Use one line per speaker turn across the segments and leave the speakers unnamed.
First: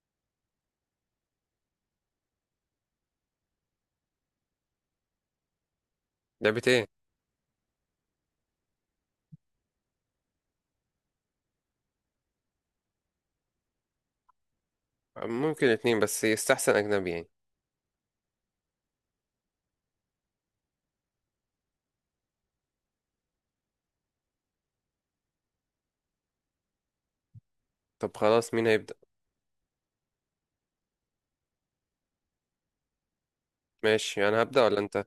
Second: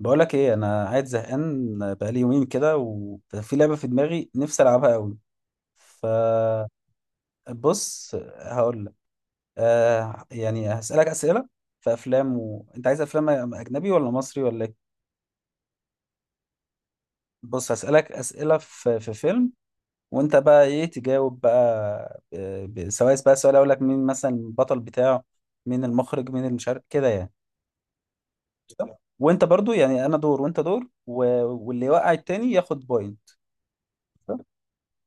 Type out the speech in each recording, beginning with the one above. بقولك ايه، انا قاعد زهقان بقالي يومين كده، وفي لعبه في دماغي نفسي العبها قوي.
لعبة ايه؟
فبص هقول لك. آه، يعني هسالك اسئله في افلام و... انت عايز افلام اجنبي ولا مصري ولا ايه؟
ممكن اتنين، بس يستحسن اجنبي يعني.
بص هسالك اسئله في فيلم، وانت بقى ايه تجاوب بقى. آه، ب... سواء بقى سؤال اقول لك مين مثلا البطل بتاعه، مين المخرج، مين المشارك، كده يعني.
طب خلاص، مين هيبدأ؟
قشطة؟ وانت برضو يعني انا دور وانت دور و... واللي يوقع التاني ياخد بوينت.
ماشي، انا هبدأ ولا انت؟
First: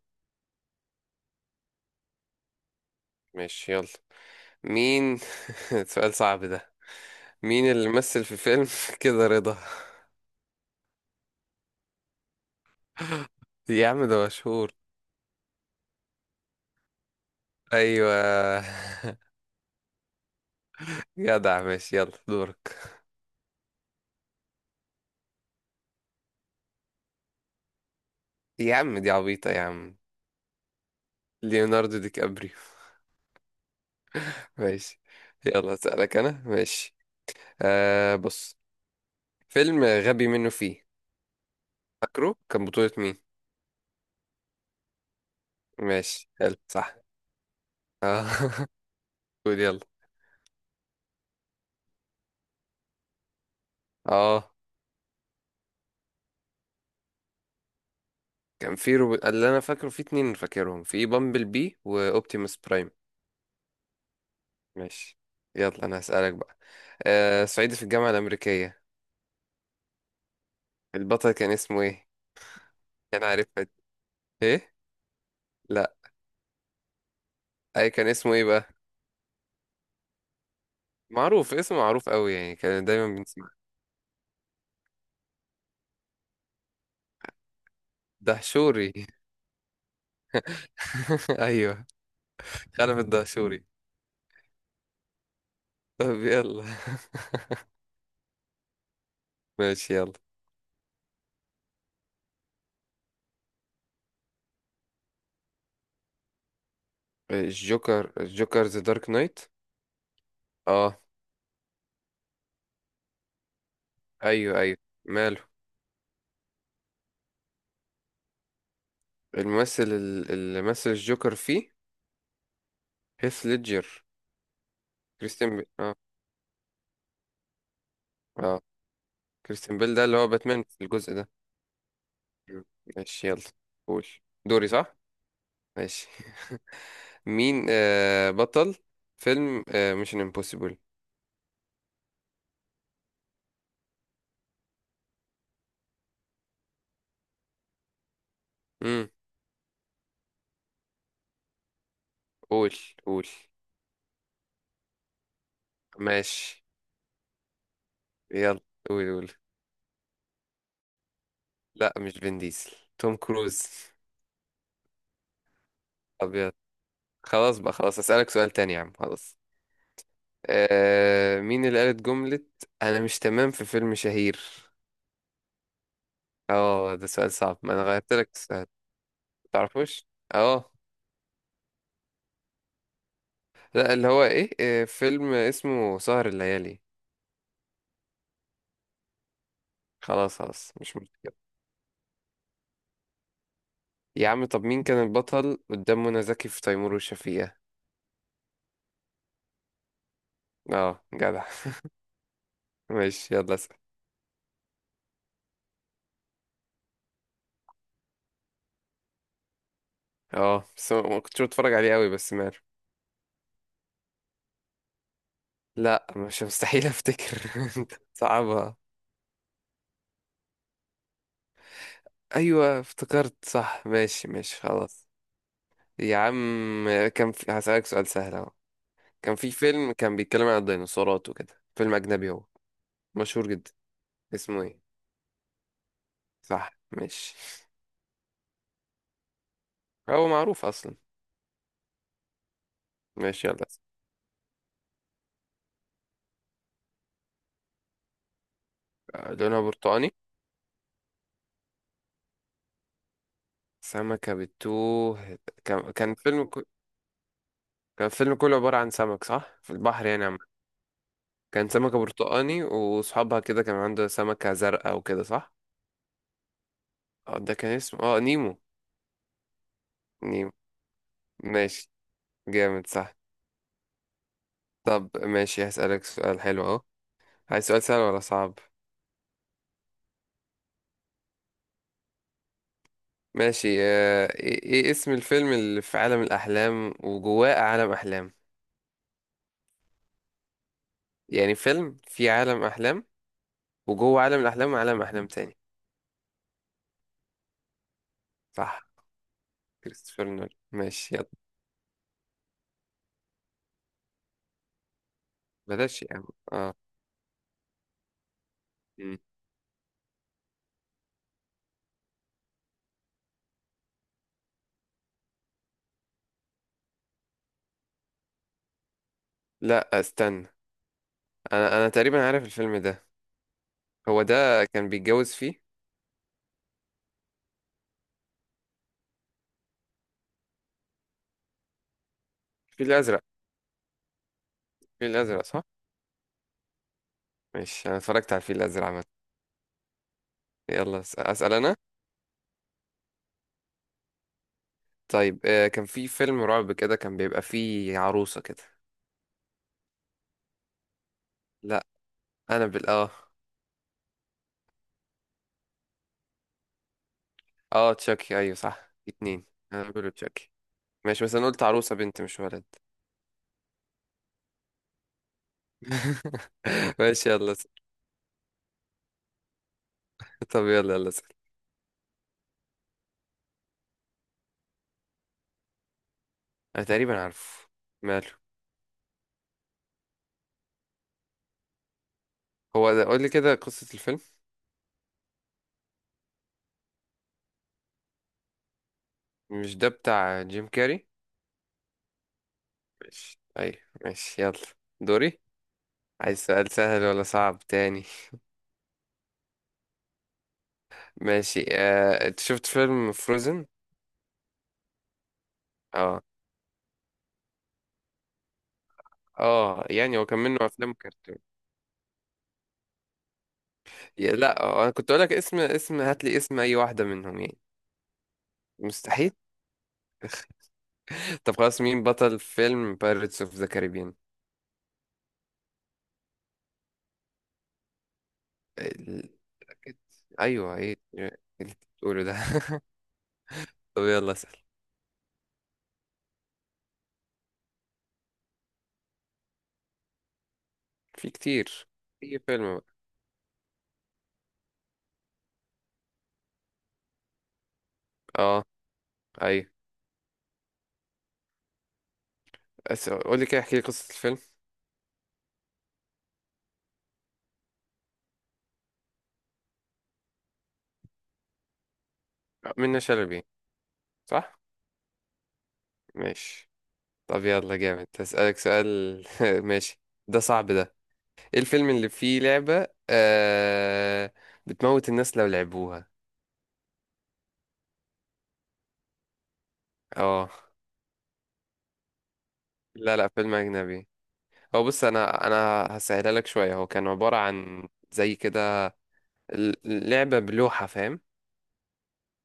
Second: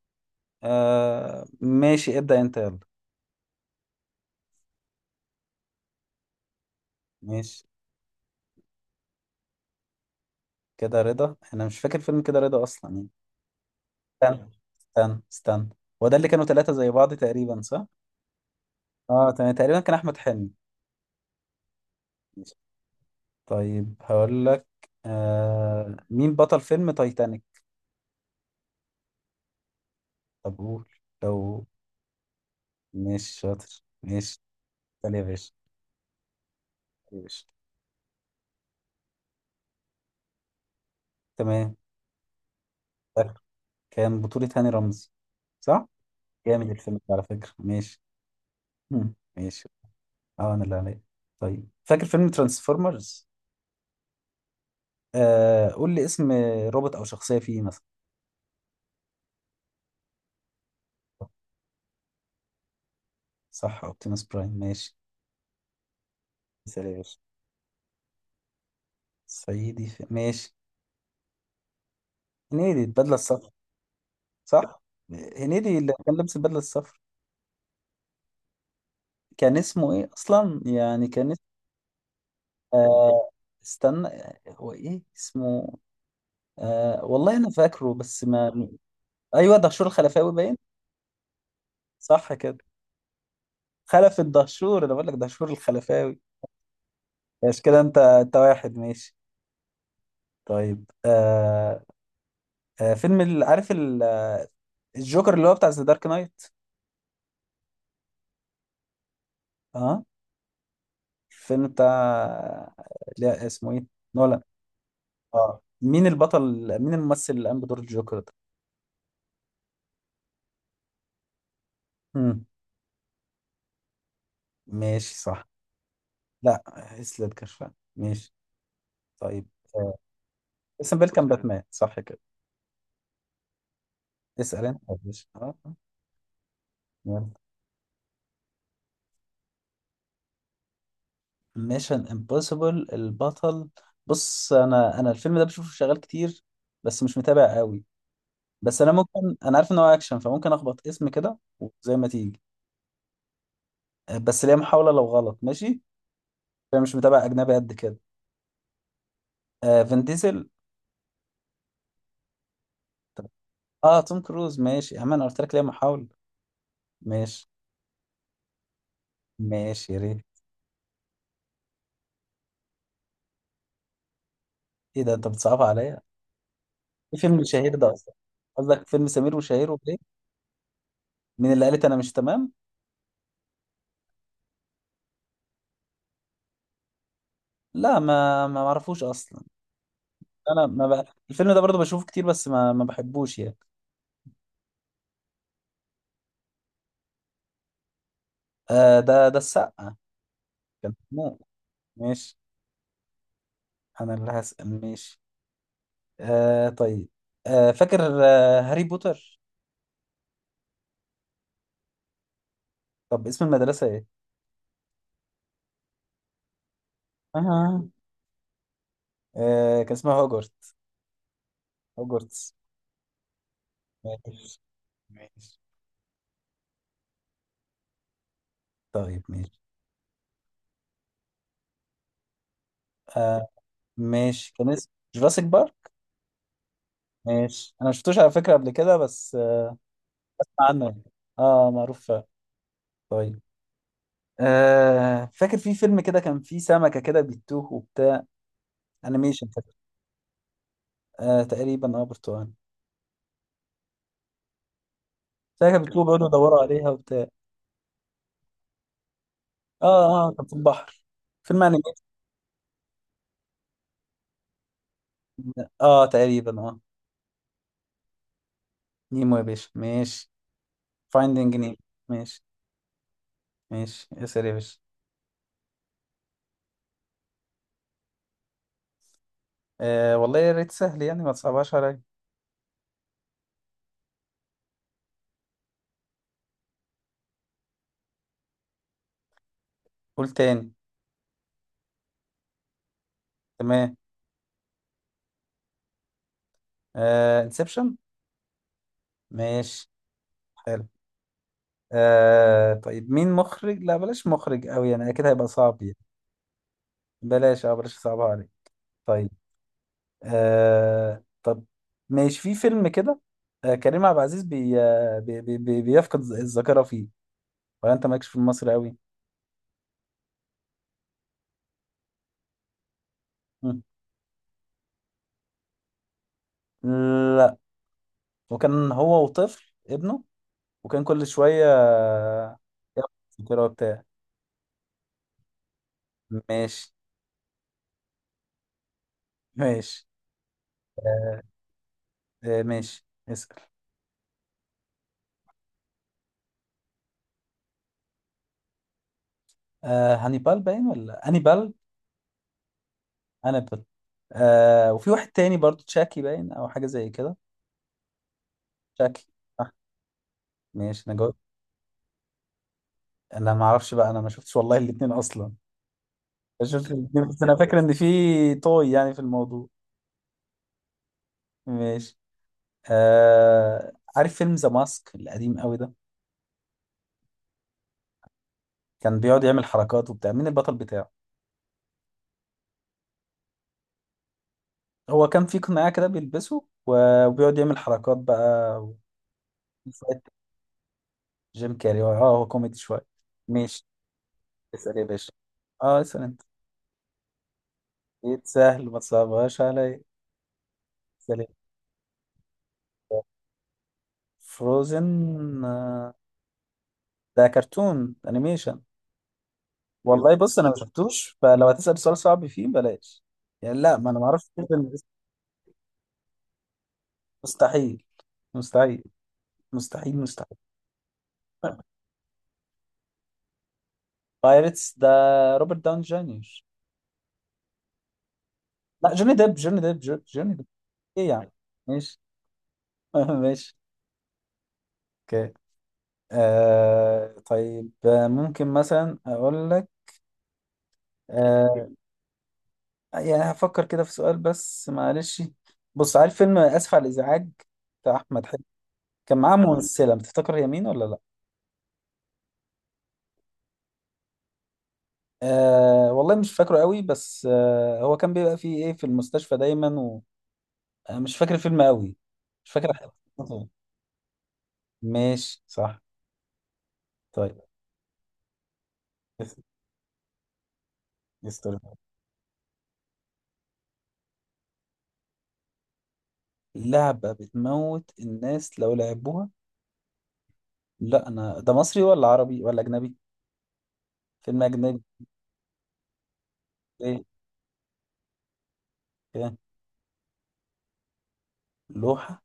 آه ماشي، ابدأ انت، يلا.
ماشي يلا. مين؟ سؤال صعب ده.
ماشي.
مين اللي مثل في فيلم كده رضا؟
كده رضا؟ انا مش فاكر فيلم كده رضا اصلا يعني.
يا عم ده
استنى يلا،
مشهور.
استنى. هو ده اللي كانوا ثلاثة زي بعض تقريبا، صح؟
ايوه.
اه تمام، تقريبا كان احمد حلمي.
جدع، ماشي، يلا
ماشي.
دورك.
طيب هقول لك. آه، مين بطل فيلم تايتانيك؟
يا عم دي عبيطة، يا عم.
طب قول، لو...
ليوناردو دي كابريو.
مش شاطر، ماشي.
ماشي.
تعالى يا باشا.
يلا اسألك انا، ماشي.
تعالى يا باشا.
بص، فيلم غبي منه فيه.
تمام.
فاكره كان بطولة مين؟
فاكر. كان بطولة هاني رمزي، صح؟
ماشي، حلو،
جامد
صح.
الفيلم ده على فكرة، ماشي.
آه.
مم.
قول
ماشي.
يلا.
اه، انا اللي عليا. طيب، فاكر فيلم ترانسفورمرز؟
اه
آه قول لي اسم روبوت او شخصيه فيه مثلا.
اللي انا فاكره في اتنين، فاكرهم في بامبل بي واوبتيموس برايم.
صح، اوبتيموس برايم، ماشي.
ماشي، يلا انا هسألك بقى.
مثال يا باشا.
صعيدي في الجامعة الأمريكية.
صعيدي في... ماشي.
البطل كان اسمه ايه؟
هنيدي، البدله
كان
الصفراء.
عارفها دي. ايه؟
صح، هنيدي اللي
لا،
كان لابس البدله الصفراء.
اي كان اسمه ايه بقى؟
كان اسمه ايه اصلا يعني، كان اسمه...
معروف، اسمه معروف قوي يعني، كان دايما
آه،
بنسمع.
استنى. هو ايه اسمه؟ آه، والله انا فاكره بس ما...
دهشوري.
ايوه، دهشور الخلفاوي باين.
ايوه،
صح كده.
خلف الدهشوري.
خلف الدهشور، انا بقول لك دهشور الخلفاوي.
طب يلا.
ماشي كده، انت واحد، ماشي.
ماشي يلا.
طيب آه، آه، فيلم عارف الجوكر اللي هو بتاع ذا دارك نايت.
الجوكر ذا دارك نايت.
اه.
اه،
الفيلم بتاع... لا اسمه ايه، نولان.
ايوه ايوه، ماله.
اه، مين البطل؟ مين الممثل اللي قام بدور الجوكر ده؟
الممثل اللي مثل الجوكر فيه.
مم.
هيث ليدجر.
ماشي، صح.
كريستيان بيل. اه.
لا، هيث ليدجر فعلا، ماشي.
اه،
طيب
كريستيان بيل
آه.
ده اللي هو باتمان في
اسم بيل
الجزء
كان
ده.
باتمان، صح كده؟
مم. ماشي يلا، قول.
اسأل
دوري،
انت
صح؟
يا باشا. اه، آه.
ماشي.
يلا.
مين بطل فيلم ميشن امبوسيبل؟
ميشن امبوسيبل، البطل. بص انا، الفيلم ده بشوفه شغال كتير بس مش متابع قوي، بس انا
امم
ممكن، انا عارف ان هو اكشن فممكن اخبط اسم كده وزي ما تيجي.
قول قول.
آه، بس ليا محاولة، لو غلط ماشي.
ماشي
انا مش متابع اجنبي قد كده.
يلا، قول قول.
آه، فين ديزل.
لا، مش فين ديزل. توم
طب-
كروز.
اه توم كروز، ماشي يا عم، انا قلت لك ليه محاولة.
ابيض.
ماشي،
خلاص بقى، خلاص، اسالك سؤال تاني يا عم، خلاص.
ماشي يا ريت.
مين اللي قالت جملة ”انا مش تمام“ في فيلم شهير؟
ايه ده، انت بتصعبها عليا.
اه، ده
ايه
سؤال
فيلم
صعب. ما
شهير
انا
ده اصلا؟
غيرت لك السؤال.
قصدك فيلم سمير وشهير وبهير؟
تعرفوش؟ اه.
مين اللي قالت انا مش تمام؟
لا، اللي هو ايه، فيلم اسمه سهر الليالي.
لا، ما ما معرفوش اصلا.
خلاص
انا
خلاص،
ما
مش
بقى...
مشكلة.
الفيلم ده برضه بشوفه كتير بس ما بحبوش يعني.
يا عم، طب مين كان البطل قدام منى زكي في تيمور وشفيقة؟
آه، ده ده السقا. كان
اه،
مو...
جدع.
ماشي.
ماشي، يلا اسأل.
انا اللي هسأل، ماشي. آه طيب، آه فاكر آه هاري بوتر.
اه، بس ما كنتش بتفرج عليه قوي، بس ماله.
طب اسم المدرسة ايه؟
لا، مش مستحيل افتكر.
آه.
صعبة.
آه، كان اسمها هوجورتس. هوجورتس.
ايوه، افتكرت صح، ماشي
ماشي،
ماشي، خلاص.
ماشي.
يا عم، هسألك سؤال سهل اهو.
طيب،
كان في
ماشي.
فيلم كان بيتكلم عن الديناصورات وكده، فيلم اجنبي هو،
آه،
مشهور جدا.
ماشي،
اسمه
كان
ايه؟
اسمه جوراسيك بارك.
صح، ماشي.
ماشي، انا ما شفتوش على فكره قبل كده بس آه،
هو معروف
اسمع عنه
اصلا.
يعني. اه معروف فعلا. طيب.
ماشي يلا.
آه فاكر في فيلم كده كان فيه سمكه كده بيتوه وبتاع، انيميشن
لونها
كده.
برتقاني.
آه تقريبا، اه برتقالي.
سمكة بتوه.
سمكه
كان
بتوه
كان
بيقعدوا يدوروا عليها وبتاع.
كان فيلم كله عبارة عن سمك، صح، في
اه،
البحر يعني
اه
عم.
كان في البحر، فيلم
كان سمكة
انيميشن.
برتقاني وصحابها كده كان عنده سمكة زرقاء وكده، صح؟
اه تقريبا، اه.
اه، ده كان اسمه نيمو.
نيمو يا باشا، ماشي.
نيمو،
فايندينج نيمو.
ماشي.
ماشي،
جامد، صح؟
ماشي. اسال يا باشا.
طب ماشي، هسألك سؤال حلو اهو. عايز سؤال سهل ولا صعب؟
آه والله يا ريت سهل يعني، ما تصعبهاش عليا.
ماشي. إيه اسم الفيلم اللي في عالم الأحلام وجواه عالم أحلام؟
قول تاني.
يعني فيلم في عالم أحلام،
تمام.
وجوه عالم الأحلام، وعالم أحلام تاني.
آه، انسبشن.
صح،
ماشي،
كريستوفر نولان.
حلو.
ماشي يلا.
آه طيب، مين مخرج، لا بلاش مخرج قوي يعني، اكيد هيبقى صعب يعني.
بلاش يا عم. اه.
بلاش، اه بلاش صعبها عليك.
مم.
طيب. آه طب، ماشي، في فيلم كده، آه، كريم عبد العزيز بي آه، بي بي بي بيفقد الذاكرة فيه، ولا انت مالكش في المصري قوي؟
لا استنى، انا تقريبا عارف الفيلم ده.
مم.
هو ده كان بيتجوز فيه؟
لا، وكان هو وطفل ابنه، وكان كل شوية آه،
الفيل
يفقد
الازرق.
الذاكرة بتاعه.
الفيل الازرق، صح.
ماشي.
ماشي. انا اتفرجت على الفيل الازرق عامه.
ماشي
يلا
آه،
اسال انا.
آه ماشي اسأل.
طيب، كان في فيلم رعب كده كان بيبقى فيه عروسه كده.
آه، هانيبال باين، ولا هانيبال.
لا، انا بال، اه.
هانيبال. آه، وفي واحد تاني برضو تشاكي باين، او حاجه زي كده.
اه، تشاكي، ايوه صح،
تشاكي،
اتنين.
صح.
انا بقوله تشاكي.
ماشي، انا
ماشي، بس
جاوبت.
انا قلت عروسه بنت مش ولد.
انا ما اعرفش بقى، انا ما شفتش والله الاثنين اصلا. ما شفتش الاثنين،
ماشي،
بس
يلا
انا
اسأل.
فاكر ان في طوي يعني في الموضوع.
طب يلا يلا اسال.
ماشي. آه عارف فيلم ذا ماسك القديم قوي ده؟
انا تقريبا عارفه، ماله.
كان بيقعد يعمل حركات وبتاع، مين البطل بتاعه؟
هو ده، قول لي كده قصه الفيلم.
هو كان في قناع كده بيلبسه وبيقعد يعمل حركات بقى
مش ده
وشوية.
بتاع جيم كاري؟
جيم كاري، اه هو كوميدي شويه.
ماشي، ايوه.
ماشي.
ماشي يلا،
اسال يا باشا.
دوري.
اه، اسال
عايز
انت.
سؤال سهل ولا صعب تاني؟
اكيد سهل، ما تصعبهاش علي، سليم.
ماشي. انت شفت فيلم فروزن؟
فروزن، آه.
اه.
ده كرتون انيميشن.
اه، يعني هو
والله
كان منه
بص، انا ما
افلام كرتون.
شفتوش، فلو هتسأل سؤال صعب فيه بلاش يعني، لا، ما انا ما اعرفش
لا،
فروزن.
انا كنت اقول لك اسم. هات لي اسم اي واحده منهم يعني.
مستحيل، مستحيل.
مستحيل.
مستحيل، مستحيل.
طب خلاص، مين بطل فيلم بايرتس اوف ذا كاريبيان؟
بايرتس ده، روبرت داون جونيور. لا،
ال...
جوني ديب.
ايوه، ايه
ايه
إيه
يعني.
اللي
ماشي.
بتقوله ده؟
ماشي.
طب يلا اسال.
اوكي. آه طيب، آه ممكن مثلا اقول لك،
في
آه،
كتير. في فيلم بقى.
يعني هفكر كده في سؤال بس معلش. بص عارف فيلم آسف على الإزعاج بتاع أحمد
اه،
حلمي؟ كان معاه
ايوه.
ممثلة، بتفتكر هي مين ولا لأ؟
قول لي كده، احكي لي قصه الفيلم.
آه، والله مش فاكره قوي بس آه، هو كان بيبقى فيه إيه، في المستشفى دايما، ومش فاكر الفيلم قوي، مش
منة
فاكر.
شلبي، صح؟
ماشي، صح.
ماشي. طب
طيب.
يلا جامد، هسألك سؤال.
يس-
ماشي. ده صعب ده. ايه
يستر.
الفيلم اللي فيه لعبة بتموت الناس لو لعبوها؟
لعبة بتموت الناس لو لعبوها؟
اه.
لا، أنا ده مصري ولا عربي ولا أجنبي؟
لا لا، فيلم أجنبي.
فيلم
هو
أجنبي.
بص، أنا هسهلها لك شوية. هو كان
إيه؟
عبارة عن زي كده.
إيه؟
ال- لعبة بلوحة، فاهم؟
لوحة؟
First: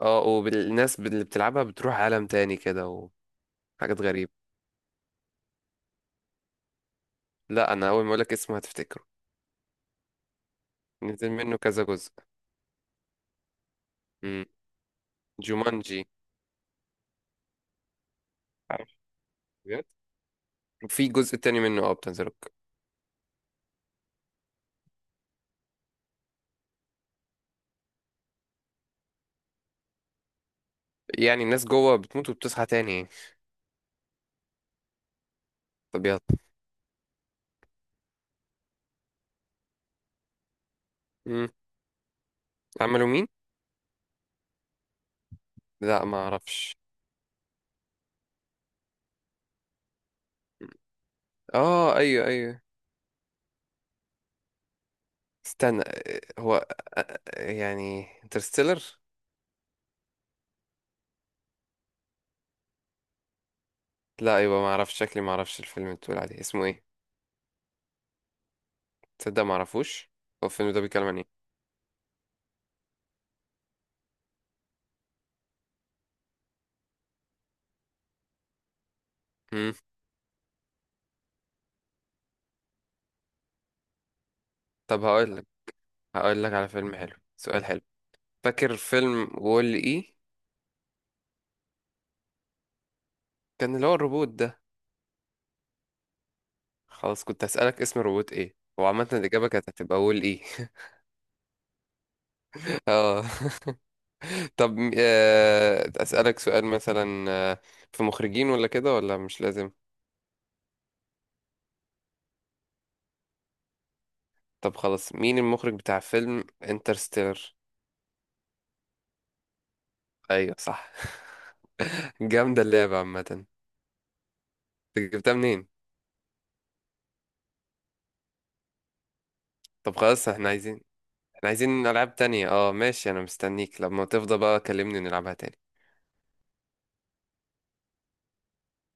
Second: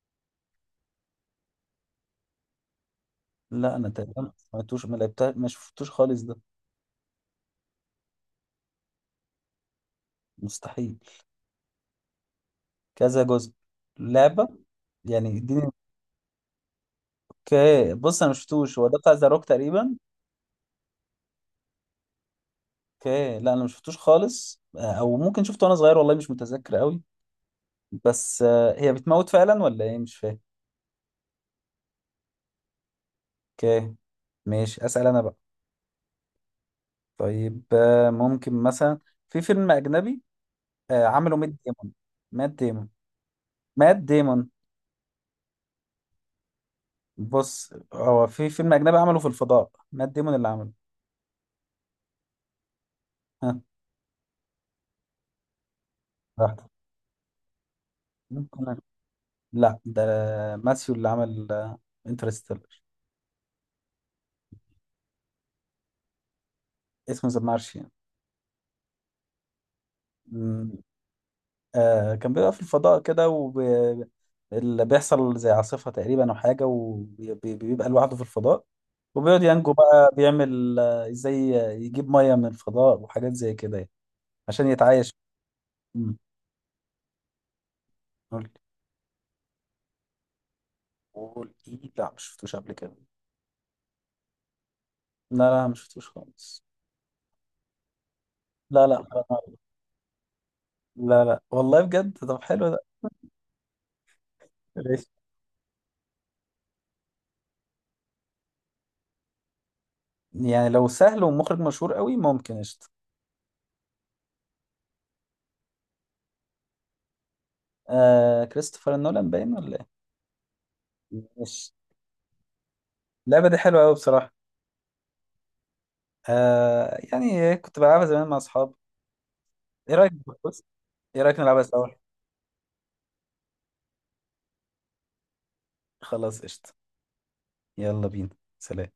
اه، والناس اللي بتلعبها بتروح عالم تاني كده،
لا، أنا
وحاجات
تقريبا
غريبة.
ما سمعتوش ما لعبتها ما شفتوش خالص ده.
لا، أنا أول ما أقولك اسمه هتفتكره.
مستحيل.
نزل منه كذا جزء.
كذا جزء؟
مم.
لعبة يعني، اديني.
جومانجي.
اوكي بص، انا مشفتوش، هو
عارف؟
ده بتاع ذا روك
بجد؟
تقريبا؟
وفي جزء تاني منه، اه، بتنزله.
اوكي، لا انا مشفتوش خالص، او ممكن شفته وانا صغير والله مش متذكر قوي. بس آه، هي بتموت فعلا ولا ايه، مش فاهم.
يعني الناس جوه بتموت وبتصحى تاني يعني.
اوكي. ماشي، اسال انا بقى.
طبيعة.
طيب آه، ممكن مثلا، في فيلم اجنبي آه، عمله مات
امم
ديمون. مات ديمون.
عملوا مين؟
مات ديمون.
لا، ما اعرفش.
بص، هو في فيلم اجنبي عمله في الفضاء مات ديمون اللي عمله.
اه، ايوه ايوه،
ها؟
استنى. هو يعني انترستيلر.
براحتك. لا ده ماثيو اللي عمل انترستيلر.
لا، ايوه، ما اعرفش. شكلي ما اعرفش الفيلم اللي بتقول عليه اسمه ايه.
اسمه ذا مارشيان.
تصدق؟ ما اعرفوش. هو الفيلم
مم.
ده بيتكلم عن ايه؟
آه، كان بيبقى في الفضاء كده اللي بيحصل زي عاصفة تقريبا أو حاجة، وبيبقى لوحده في الفضاء، وبيقعد ينجو
امم
بقى، بيعمل آه، ازاي يجيب مية من الفضاء وحاجات زي كده يعني، عشان
طب
يتعايش.
هقول لك.
مم.
هقول لك على فيلم حلو، سؤال حلو.
قول لي.
فاكر فيلم وول اي؟
قول ايه، لا مش شفتوش قبل كده.
كان اللي هو الروبوت ده.
لا لا، مش شفتوش خالص.
خلاص، كنت هسألك اسم الروبوت ايه،
لا لا.
وعامة الإجابة كانت هتبقى وول اي.
لا لا والله بجد، طب حلو ده.
اه. طب،
ليش؟
أسألك سؤال مثلا، في مخرجين ولا كده، ولا مش لازم؟
يعني لو سهل ومخرج مشهور قوي ممكن، قشطة.
طب خلاص، مين المخرج بتاع فيلم انترستيلر؟
آه، كريستوفر نولان باين، ولا؟
ايوه، صح.
ايه، ماشي.
جامدة اللعبة عامة.
اللعبة
أنت
دي حلوة أوي بصراحة.
جبتها منين؟
آه، يعني كنت بلعبها زمان مع أصحابي. إيه
طب
رأيك،
خلاص، احنا
بص،
عايزين.
إيه رأيك
احنا
نلعبها سوا؟
عايزين ألعاب تانية. اه، ماشي، انا مستنيك لما تفضى بقى، كلمني نلعبها تاني.
خلاص قشطة. يلا بينا. سلام.